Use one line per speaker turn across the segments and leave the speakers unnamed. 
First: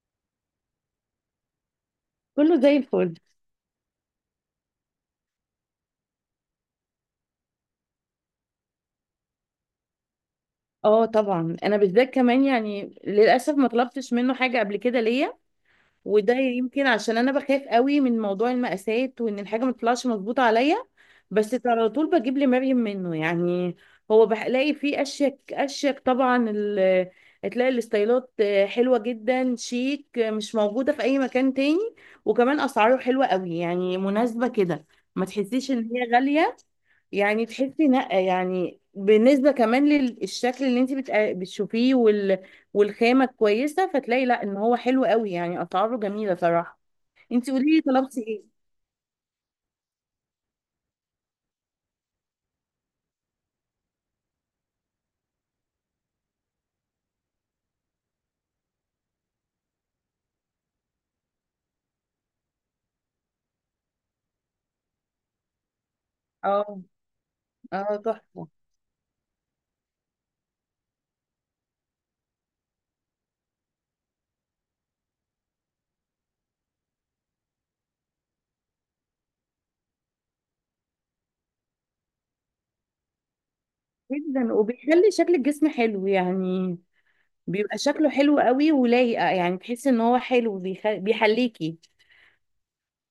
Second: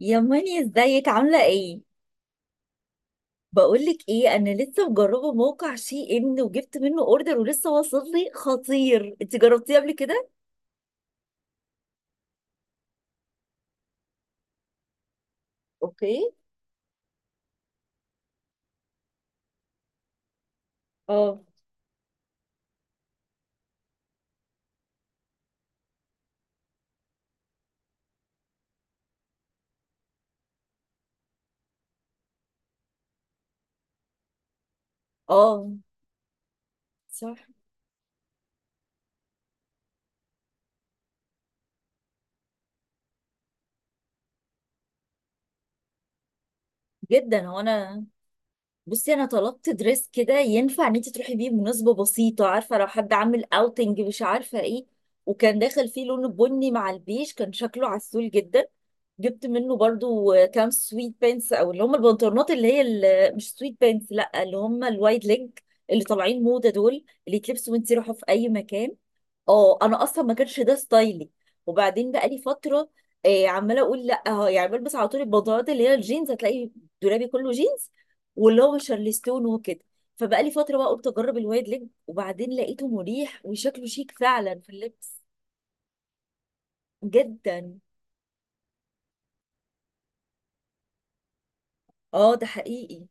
يا ماني ازيك عاملة ايه؟
كله زي الفل.
بقولك ايه انا لسه مجربة موقع شي ان وجبت منه اوردر ولسه واصل لي خطير انت جربتيه قبل كده؟
اه طبعا، انا بالذات كمان يعني للاسف ما طلبتش منه حاجه قبل كده ليا.
اوكي.
وده يمكن عشان انا بخاف قوي من موضوع المقاسات وان الحاجه ما تطلعش مظبوطه عليا.
اه.
بس على طول بجيب لمريم منه يعني. هو بلاقي فيه اشيك طبعا تلاقي الاستايلات حلوه جدا، شيك، مش موجوده في اي مكان تاني. وكمان اسعاره حلوه قوي يعني مناسبه كده، ما
اه،
تحسيش ان هي غاليه.
صح.
يعني تحسي لا، يعني بالنسبة كمان للشكل اللي انت بتشوفيه والخامة كويسة، فتلاقي لا ان هو حلو قوي، يعني اسعاره جميلة صراحة.
جدا.
انت
هو
قولي لي
انا
طلبتي ايه؟
بصي انا طلبت دريس كده ينفع ان انت تروحي بيه مناسبه بسيطه، عارفه لو حد عامل اوتنج مش عارفه ايه. وكان داخل فيه لون بني مع البيج، كان شكله عسول جدا. جبت منه برضو كام سويت بانس، او اللي هم البنطلونات اللي هي مش سويت بانس، لا اللي هم الوايد ليج اللي طالعين موضه
اه.
دول، اللي يتلبسوا وانت
اه
رايحه في اي
تحفة.
مكان. اه انا اصلا ما كانش ده ستايلي، وبعدين بقى لي فتره عماله اقول لا يعني بلبس على طول البنطلونات اللي هي الجينز. هتلاقي دولابي كله جينز، واللي هو شارلستون وكده. فبقى لي فتره بقى، قلت اجرب الوايد ليج وبعدين لقيته مريح وشكله شيك
جدا،
فعلا في
وبيخلي
اللبس.
شكل الجسم حلو يعني. بيبقى
جدا.
شكله حلو قوي ولايقة، يعني تحسي ان هو حلو بيحليكي.
اه ده حقيقي.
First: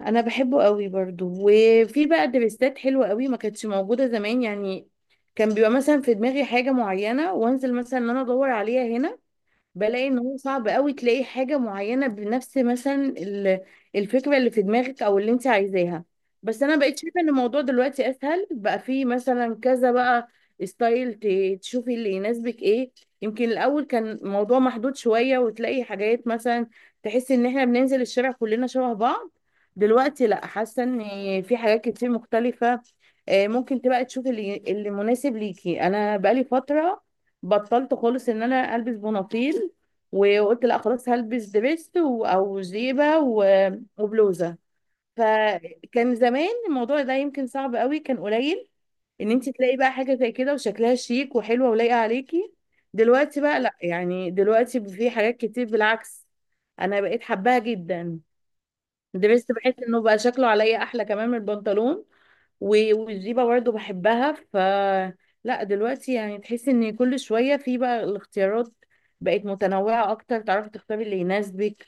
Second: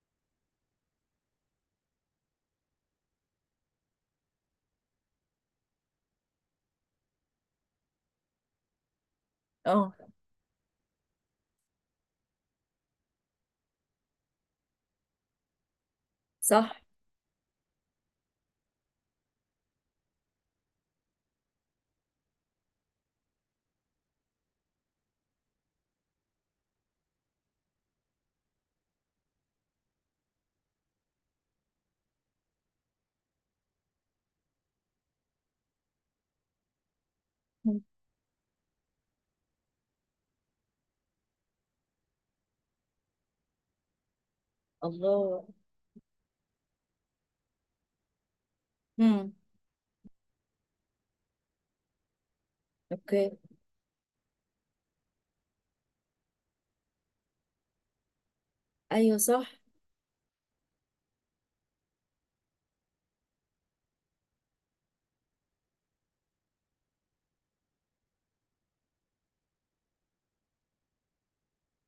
انا بحبه قوي برضو، وفي بقى دريسات حلوة قوي ما كانتش موجودة زمان يعني. كان بيبقى مثلا في دماغي حاجة معينة وانزل مثلا ان انا ادور عليها هنا،
اه
بلاقي ان هو صعب قوي تلاقي حاجة معينة بنفس مثلا الفكرة اللي في دماغك او اللي انت عايزاها. بس
صح.
انا بقيت شايفة ان الموضوع دلوقتي اسهل، بقى فيه مثلا كذا بقى ستايل، تشوفي اللي يناسبك ايه. يمكن الاول كان الموضوع محدود شوية، وتلاقي حاجات مثلا تحس ان احنا بننزل الشارع كلنا شبه بعض. دلوقتي لا، حاسة ان في حاجات كتير مختلفة، آه، ممكن تبقى تشوفي اللي مناسب ليكي. انا بقالي فترة
مم.
بطلت خالص ان انا البس بناطيل، وقلت لا خلاص هلبس دبس او جيبه وبلوزه.
الله.
فكان زمان الموضوع ده يمكن صعب قوي، كان قليل ان
امم
انت تلاقي بقى حاجه زي كده وشكلها شيك وحلوه ولايقه عليكي.
اوكي.
دلوقتي بقى لا، يعني دلوقتي في حاجات كتير بالعكس، انا بقيت حباها جدا.
ايوه
درست
صح.
بحس انه بقى شكله عليا احلى كمان من البنطلون، والجيبه برضه بحبها، ف لا دلوقتي يعني تحسي ان كل شويه في بقى الاختيارات، بقت متنوعه اكتر، تعرفي تختاري اللي يناسبك.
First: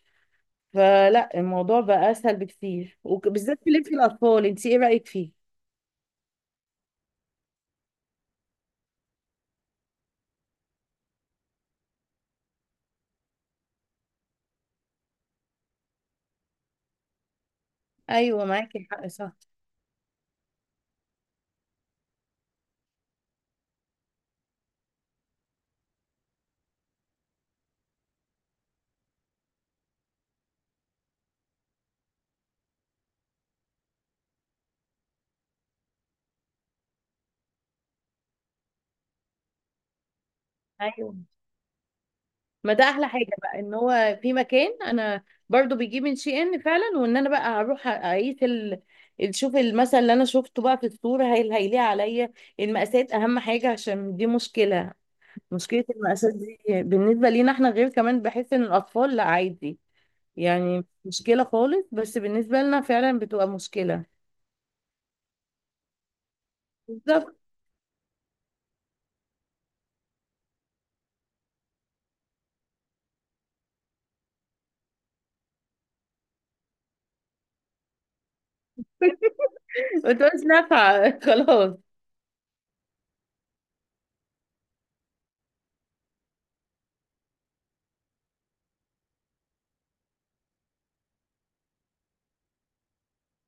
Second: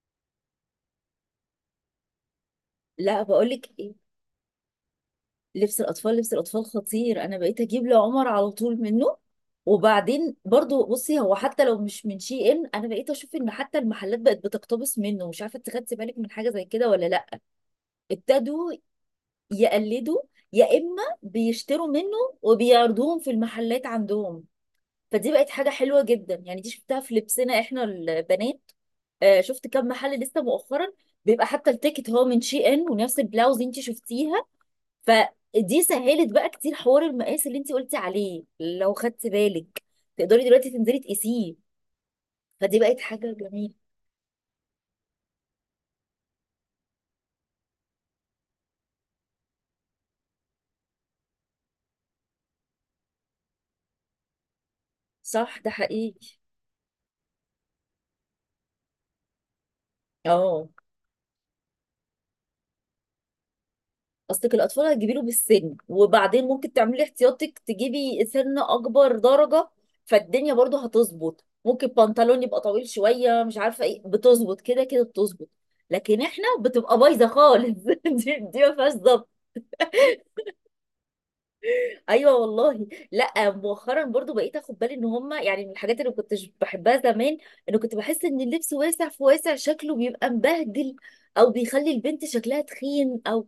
فلا الموضوع بقى اسهل بكتير،
لا بقول
وبالذات
لك
في لبس
إيه،
الاطفال. انت ايه رايك فيه؟
لبس الاطفال لبس الاطفال خطير، انا بقيت اجيب لعمر على طول منه. وبعدين برضو بصي هو حتى لو مش من شي ان، انا بقيت اشوف ان حتى المحلات بقت بتقتبس منه. مش عارفه انت خدتي بالك من حاجه زي كده ولا لا.
ايوه
ابتدوا
معاكي حق، صح.
يقلدوا، يا اما بيشتروا منه وبيعرضوهم في المحلات عندهم. فدي بقت حاجه حلوه جدا، يعني دي شفتها في لبسنا احنا البنات. آه، شفت كم محل لسه مؤخرا بيبقى حتى التيكت هو من شي ان، ونفس البلاوز انت شفتيها. فدي سهلت بقى كتير حوار المقاس اللي انت قلتي عليه، لو خدت بالك تقدري دلوقتي تنزلي
ايوه،
تقيسيه.
ما
فدي
ده
بقت
احلى حاجه
حاجة
بقى،
جميلة.
ان هو في مكان انا برضو بيجيب من شي ان فعلا، وان انا بقى هروح اقيس شوف المثل اللي انا شفته بقى في الصوره، هل هيليق عليا؟ المقاسات اهم حاجه، عشان دي مشكله.
صح ده
مشكله
حقيقي.
المقاسات دي بالنسبه لينا احنا، غير كمان بحس ان الاطفال لا عادي.
اه
يعني مشكله خالص بس بالنسبه لنا، فعلا بتبقى مشكله.
اصلك الاطفال هتجيبي له بالسن، وبعدين ممكن تعملي
بالظبط.
احتياطك تجيبي سن اكبر درجة. فالدنيا برضو هتظبط، ممكن بنطلون يبقى طويل شوية مش عارفة ايه، بتظبط كده كده بتظبط. لكن احنا بتبقى بايظة خالص. دي ما فيهاش ظبط.
بتبقى مش نافعه خلاص.
ايوه والله. لا مؤخرا برضو بقيت اخد بالي ان هما يعني من الحاجات اللي ما كنتش بحبها زمان، انه كنت بحس ان اللبس واسع في واسع شكله بيبقى مبهدل، او بيخلي البنت شكلها تخين. او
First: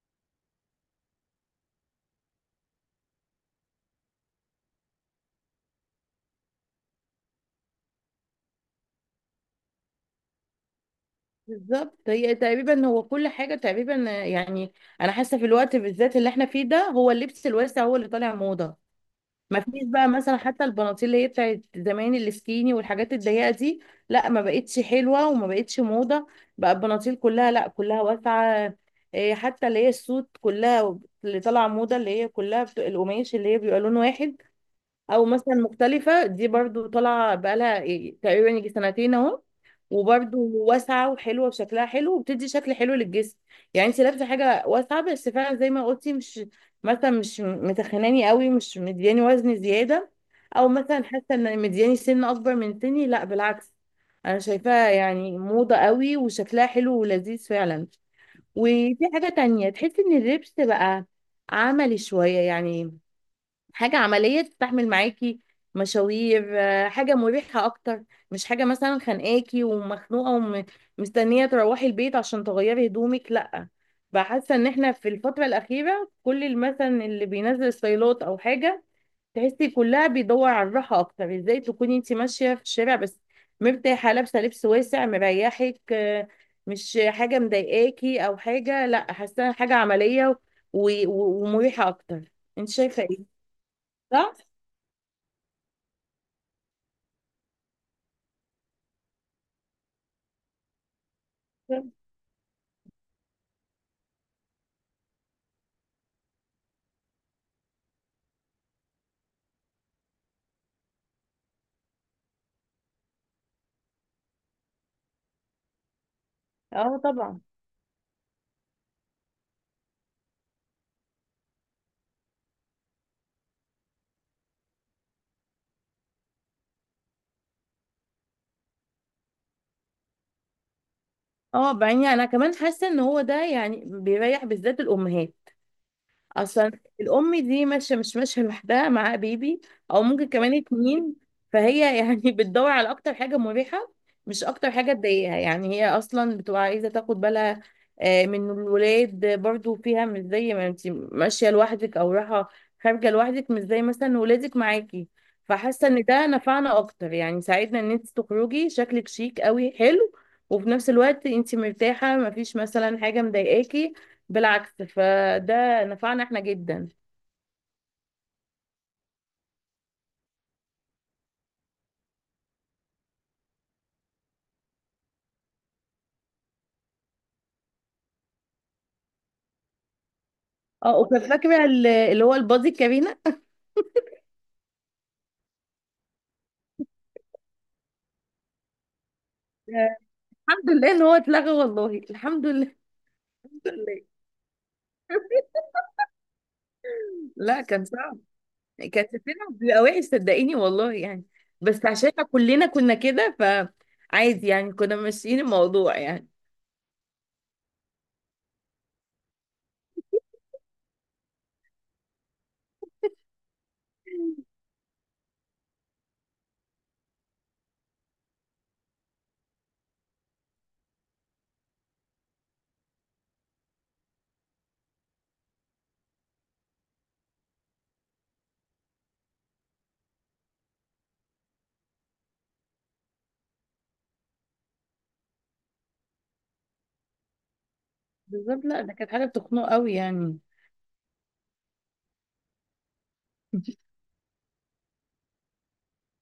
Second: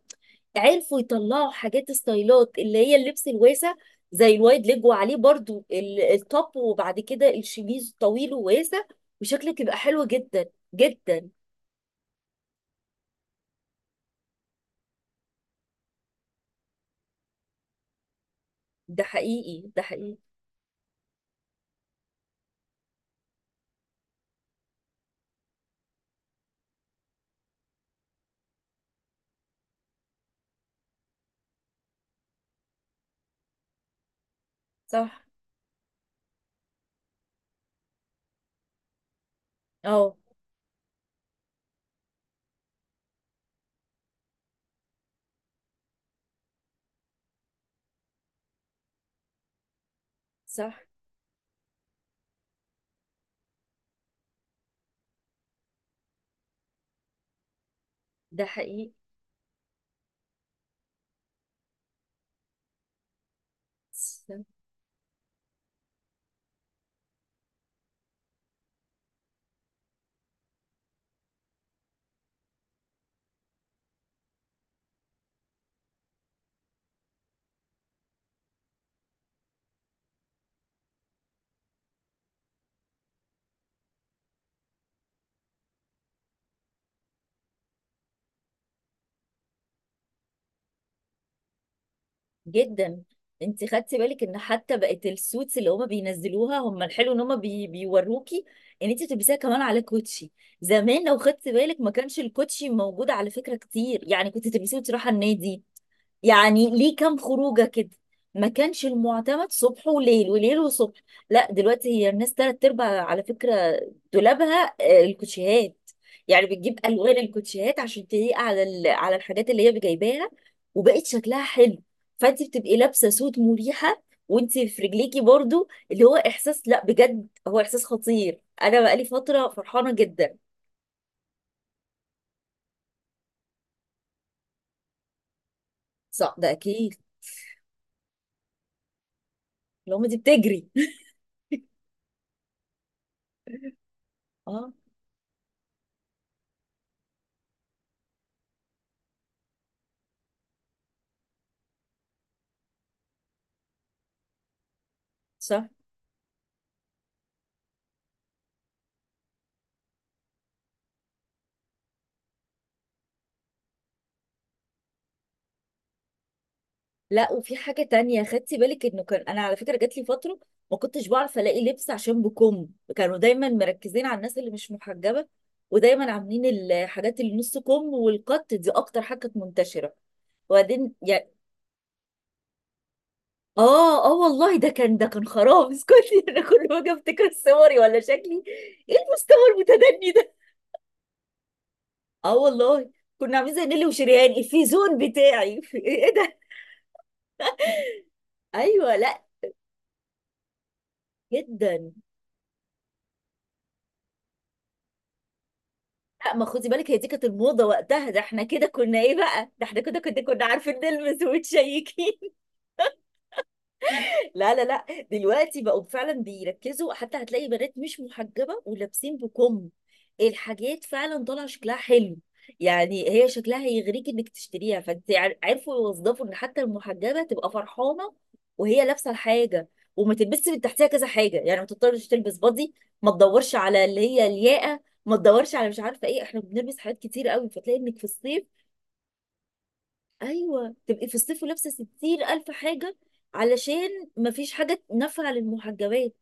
عرفوا يطلعوا حاجات ستايلات اللي هي اللبس الواسع زي الوايد ليج، وعليه برضو التوب، وبعد كده الشميز طويل وواسع، وشكلك يبقى حلو جدا. جدا.
بالظبط، هي تقريبا هو كل حاجة تقريبا يعني. أنا حاسة في الوقت بالذات اللي احنا فيه ده، هو اللبس الواسع هو اللي طالع موضة.
ده
ما
حقيقي
فيش
ده
بقى
حقيقي.
مثلا حتى البناطيل اللي هي بتاعت زمان، السكيني والحاجات الضيقة دي، لا ما بقتش حلوة وما بقتش موضة. بقى البناطيل كلها، لا كلها واسعة. إيه، حتى اللي هي السوت كلها اللي طالعة موضة، اللي هي كلها القماش اللي هي بيبقى لون واحد
صح.
او مثلا مختلفة، دي برضو طالعة بقالها إيه تقريبا، يجي سنتين اهو.
اه
وبرضو واسعة وحلوة وشكلها حلو، وبتدي شكل حلو للجسم. يعني انت لابسة حاجة واسعة بس فعلا زي ما قلتي، مش مثلا مش متخناني قوي، مش مدياني وزن زيادة، او
صح.
مثلا حاسة ان مدياني سن اكبر من سني. لا بالعكس، انا شايفاها يعني موضة قوي وشكلها حلو ولذيذ فعلا.
ده حقيقي.
وفي حاجة تانية، تحس ان اللبس بقى عملي شوية يعني، حاجة عملية تستحمل معاكي مشاوير، آه، حاجة مريحة أكتر. مش حاجة مثلا خانقاكي ومخنوقة، ومستنية تروحي البيت عشان تغيري هدومك، لأ. فحاسة إن إحنا في الفترة الأخيرة كل مثلا اللي بينزل ستايلات أو حاجة، تحسي كلها بيدور على الراحة أكتر. إزاي تكوني أنت ماشية في الشارع بس مرتاحة، لابسة لبس واسع مريحك، آه، مش حاجة مضايقاكي أو حاجة، لأ. حاسة حاجة عملية ومريحة أكتر. أنت
جدا.
شايفة إيه؟
انت خدتي بالك
صح؟
ان حتى بقت السوتس اللي هما بينزلوها هم الحلو ان هما بيوروكي ان انت بتلبسيها كمان على كوتشي. زمان لو خدتي بالك ما كانش الكوتشي موجود على فكره كتير، يعني كنت تلبسيه وتروحي النادي، يعني ليه كام خروجه كده. ما كانش المعتمد صبح وليل وليل وصبح. لا دلوقتي هي الناس تلات ارباع على فكره دولابها آه، الكوتشيهات. يعني بتجيب
اه
الوان
طبعا.
الكوتشيهات عشان تليق على على الحاجات اللي هي جايباها. وبقت شكلها حلو. فانت بتبقي لابسه سوت مريحه وانت في رجليكي برضو، اللي هو احساس، لا بجد هو احساس خطير. انا بقالي فتره فرحانه جدا.
اه بعدين انا كمان حاسه ان هو ده يعني بيريح بالذات الامهات.
صح ده
اصلا
اكيد.
الام دي ماشيه، مش ماشيه لوحدها، معاها بيبي
لو
او
ما دي
ممكن كمان
بتجري.
اتنين، فهي يعني بتدور على اكتر حاجه مريحه، مش اكتر
اه
حاجه تضايقها، يعني هي اصلا بتبقى عايزه تاخد بالها، آه، من الولاد برضو فيها. مش زي ما انت ماشيه لوحدك او رايحه خارجه لوحدك، مش زي مثلا ولادك معاكي.
صح.
فحاسه ان ده نفعنا اكتر يعني، ساعدنا ان انت تخرجي شكلك شيك قوي حلو، وفي نفس الوقت انت مرتاحه، مفيش مثلا حاجه مضايقاكي بالعكس. فده نفعنا احنا جدا.
لا وفي حاجة تانية خدتي بالك، انه كان انا على فكرة جات لي فترة ما كنتش بعرف الاقي لبس عشان بكم. كانوا دايما مركزين على الناس اللي مش محجبة، ودايما عاملين الحاجات اللي نص كم والقط، دي اكتر حاجة كانت منتشرة. وبعدين
اه، وكنت
يعني
فاكره اللي هو البادي كارينا،
اه اه والله ده كان، ده كان خراب اسكتي. انا كل ما اجي افتكر صوري ولا شكلي، ايه المستوى
آه،
المتدني ده.
الحمد لله ان هو اتلغى والله،
اه
الحمد لله.
والله كنا عاملين زي
الحمد
نيلي
لله،
وشريان الفيزون بتاعي. ايه ده.
لا كان صعب.
ايوه.
كان
لا.
شكلنا بيبقى وحش صدقيني والله يعني. بس
جدا.
عشان إحنا كلنا كنا كده، فعادي يعني، كنا ماشيين الموضوع يعني.
لا ما خدي بالك هي دي كانت الموضة وقتها. ده احنا كده كنا ايه بقى، ده احنا كده كنا عارفين نلمس وتشيكين. لا لا لا. دلوقتي بقوا فعلا بيركزوا، حتى هتلاقي بنات مش محجبة ولابسين بكم. الحاجات فعلا طالعة شكلها حلو، يعني هي شكلها هيغريك انك تشتريها. فانت عرفوا يوظفوا ان حتى المحجبة تبقى فرحانة وهي لابسة الحاجة، وما تلبسش من تحتها كذا حاجة، يعني ما تضطرش تلبس بادي، ما تدورش على اللي هي الياقة، ما تدورش على مش عارفة ايه. احنا بنلبس حاجات كتير قوي، فتلاقي انك في الصيف.
بالظبط، لا ده كانت حاجه بتخنق قوي يعني.
ايوه تبقي في الصيف لابسه 60 الف حاجه، علشان مفيش حاجه نافعه للمحجبات.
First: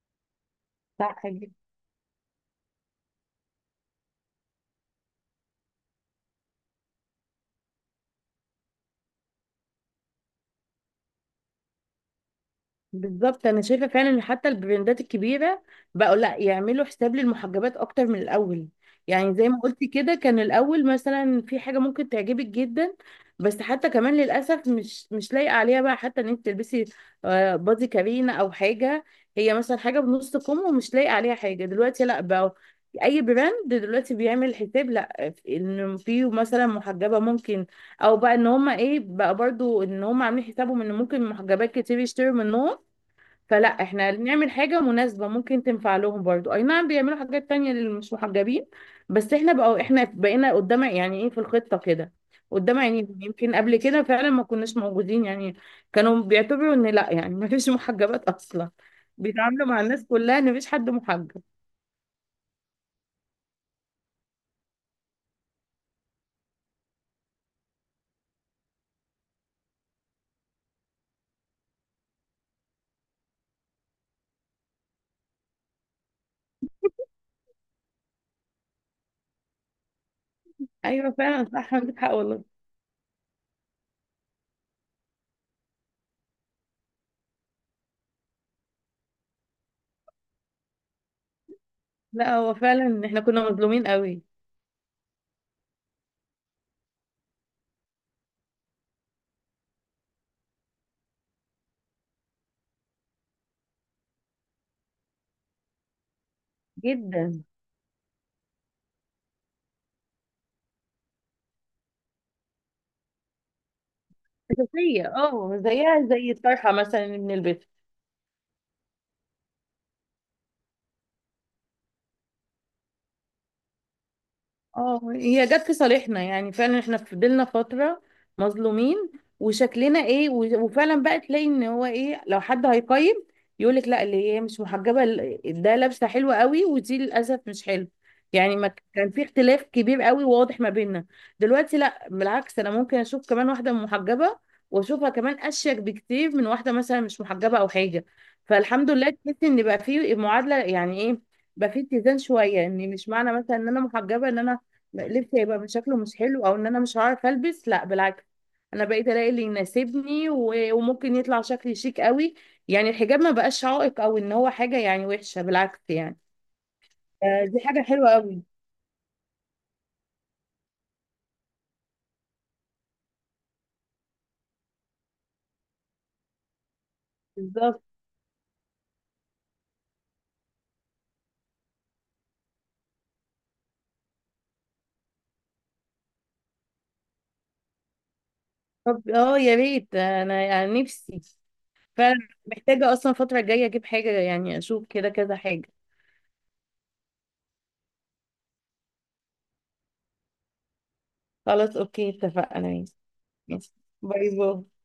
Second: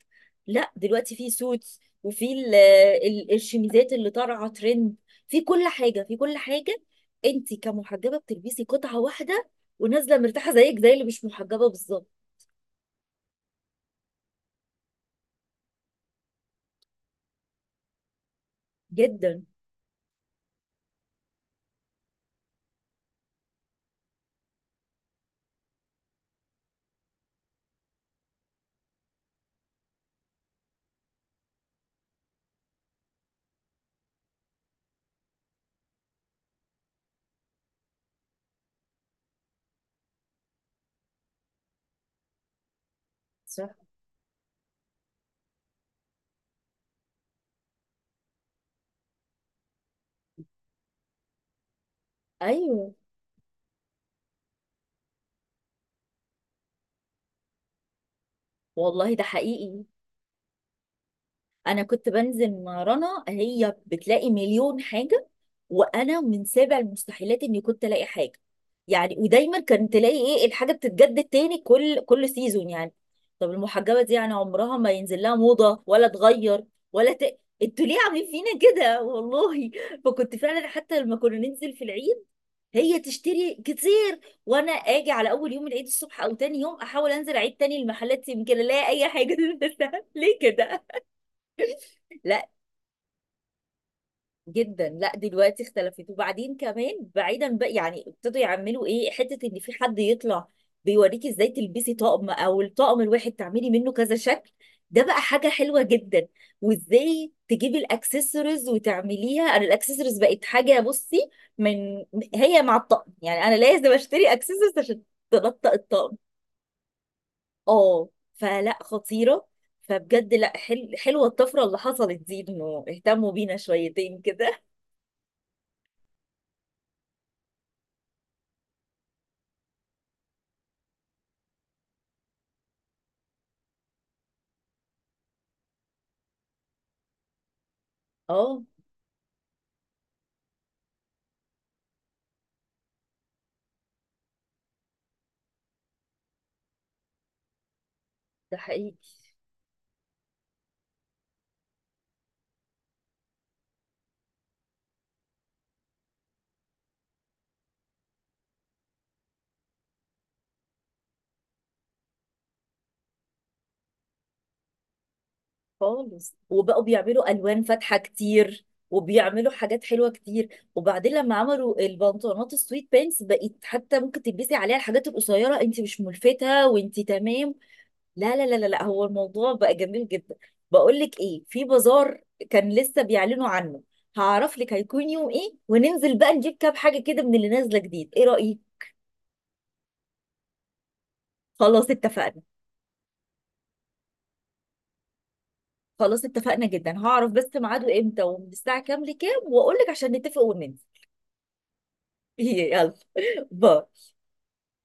لا
صح.
دلوقتي في سوتس، وفي الشميزات اللي طالعه ترند، في كل حاجه في كل حاجه. انت كمحجبه بتلبسي قطعه واحده ونازله مرتاحه زيك زي اللي مش محجبه بالظبط.
بالظبط، انا شايفه فعلا ان حتى البراندات الكبيره بقوا لا، يعملوا حساب للمحجبات اكتر من الاول. يعني
جدا.
زي ما قلتي كده، كان الاول مثلا في حاجه ممكن تعجبك جدا، بس حتى كمان للاسف مش مش لايقه عليها، بقى حتى ان انت تلبسي، آه، بادي كارينا او حاجه. هي مثلا حاجه بنص كم، ومش لايقه عليها حاجه. دلوقتي لا، بقى اي براند دلوقتي بيعمل حساب لا، ان في مثلا محجبه ممكن، او بقى ان هما ايه بقى برضو، ان هما عاملين حسابهم ان ممكن محجبات كتير يشتروا منهم، فلا
صح.
احنا نعمل حاجة مناسبة ممكن تنفع لهم برضو. اي نعم بيعملوا حاجات تانية للي مش محجبين، بس احنا بقى، احنا بقينا قدام يعني، ايه في الخطة كده، قدام.
ايوه
يعني يمكن قبل كده فعلا ما كناش موجودين يعني، كانوا بيعتبروا ان لا يعني ما فيش محجبات اصلا،
والله. ده
بيتعاملوا مع
حقيقي.
الناس كلها ان مفيش حد محجب.
انا كنت بنزل مع رنا، هي بتلاقي مليون حاجه، وانا من سابع المستحيلات اني كنت الاقي حاجه. يعني ودايما كان تلاقي ايه، الحاجه بتتجدد تاني كل سيزون، يعني طب المحجبه دي يعني عمرها ما ينزل لها موضه ولا تغير ولا انتوا ليه عاملين فينا كده والله. فكنت فعلا حتى
ايوه
لما كنا
فعلا،
ننزل
صح
في
عندك حق
العيد،
والله.
هي تشتري كتير، وانا اجي على اول يوم العيد الصبح او تاني يوم احاول انزل اعيد تاني المحلات يمكن الاقي اي حاجه. ليه كده.
لا
لا.
هو فعلا احنا كنا مظلومين قوي.
جدا. لا دلوقتي اختلفت، وبعدين كمان بعيدا بقى يعني ابتدوا يعملوا ايه حته، ان في حد يطلع بيوريكي ازاي تلبسي طقم، او الطقم الواحد تعملي منه كذا شكل. ده بقى حاجه حلوه جدا. وازاي
جدا.
تجيبي الاكسسوارز وتعمليها، انا الاكسسوارز بقت حاجه بصي من، هي مع الطقم يعني انا لازم اشتري اكسسوارز عشان
اساسية، اه
تنطق
زيها
الطقم.
زي الطرحة مثلا من البيت.
اه. فلا خطيره. فبجد لا حلوه الطفره اللي حصلت دي، انه اهتموا بينا شويتين كده.
اه هي جت في صالحنا يعني، فعلا احنا فضلنا فترة مظلومين، وشكلنا ايه وفعلا بقى تلاقي ان هو ايه، لو حد هيقيم يقولك لا، اللي هي مش محجبة ده لابسة حلوة قوي، ودي للأسف مش حلو. يعني
اه
ما كان في اختلاف كبير قوي واضح ما بيننا. دلوقتي لا بالعكس، انا ممكن اشوف كمان واحدة محجبة واشوفها كمان اشيك بكتير من واحدة مثلا مش محجبة او حاجة.
ده
فالحمد
حقيقي.
لله، تحس ان بقى في معادلة يعني ايه، بقى في اتزان شوية، ان مش معنى مثلا ان انا محجبة، ان انا لبسي هيبقى من شكله مش حلو، او ان انا مش هعرف البس. لا بالعكس، انا بقيت الاقي اللي يناسبني وممكن يطلع شكلي شيك قوي. يعني الحجاب ما بقاش عائق، او ان هو حاجه يعني وحشه، بالعكس يعني.
خالص. وبقوا بيعملوا
آه، دي
الوان
حاجه
فاتحه
حلوه قوي.
كتير، وبيعملوا حاجات حلوه كتير. وبعدين لما عملوا البنطلونات السويت بانس، بقت حتى ممكن تلبسي عليها الحاجات القصيره، انت مش ملفته وانت تمام.
بالظبط.
لا لا لا لا لا، هو الموضوع بقى جميل جدا. بقول لك ايه، في بازار كان لسه بيعلنوا عنه، هعرف لك هيكون يوم ايه وننزل بقى نجيب كام حاجه كده من اللي نازله جديد، ايه رايك؟
طب اه يا ريت، انا يعني نفسي
خلاص
فعلا،
اتفقنا.
محتاجه اصلا الفتره الجايه اجيب حاجه، يعني اشوف كده كذا حاجه.
خلاص اتفقنا، جدا. هعرف بس ميعاده امتى ومن الساعه كام لكام واقول لك، عشان نتفق وننزل.
خلاص اوكي، اتفقنا
هي يلا.
ماشي. ماشي.
باي.
باي باي.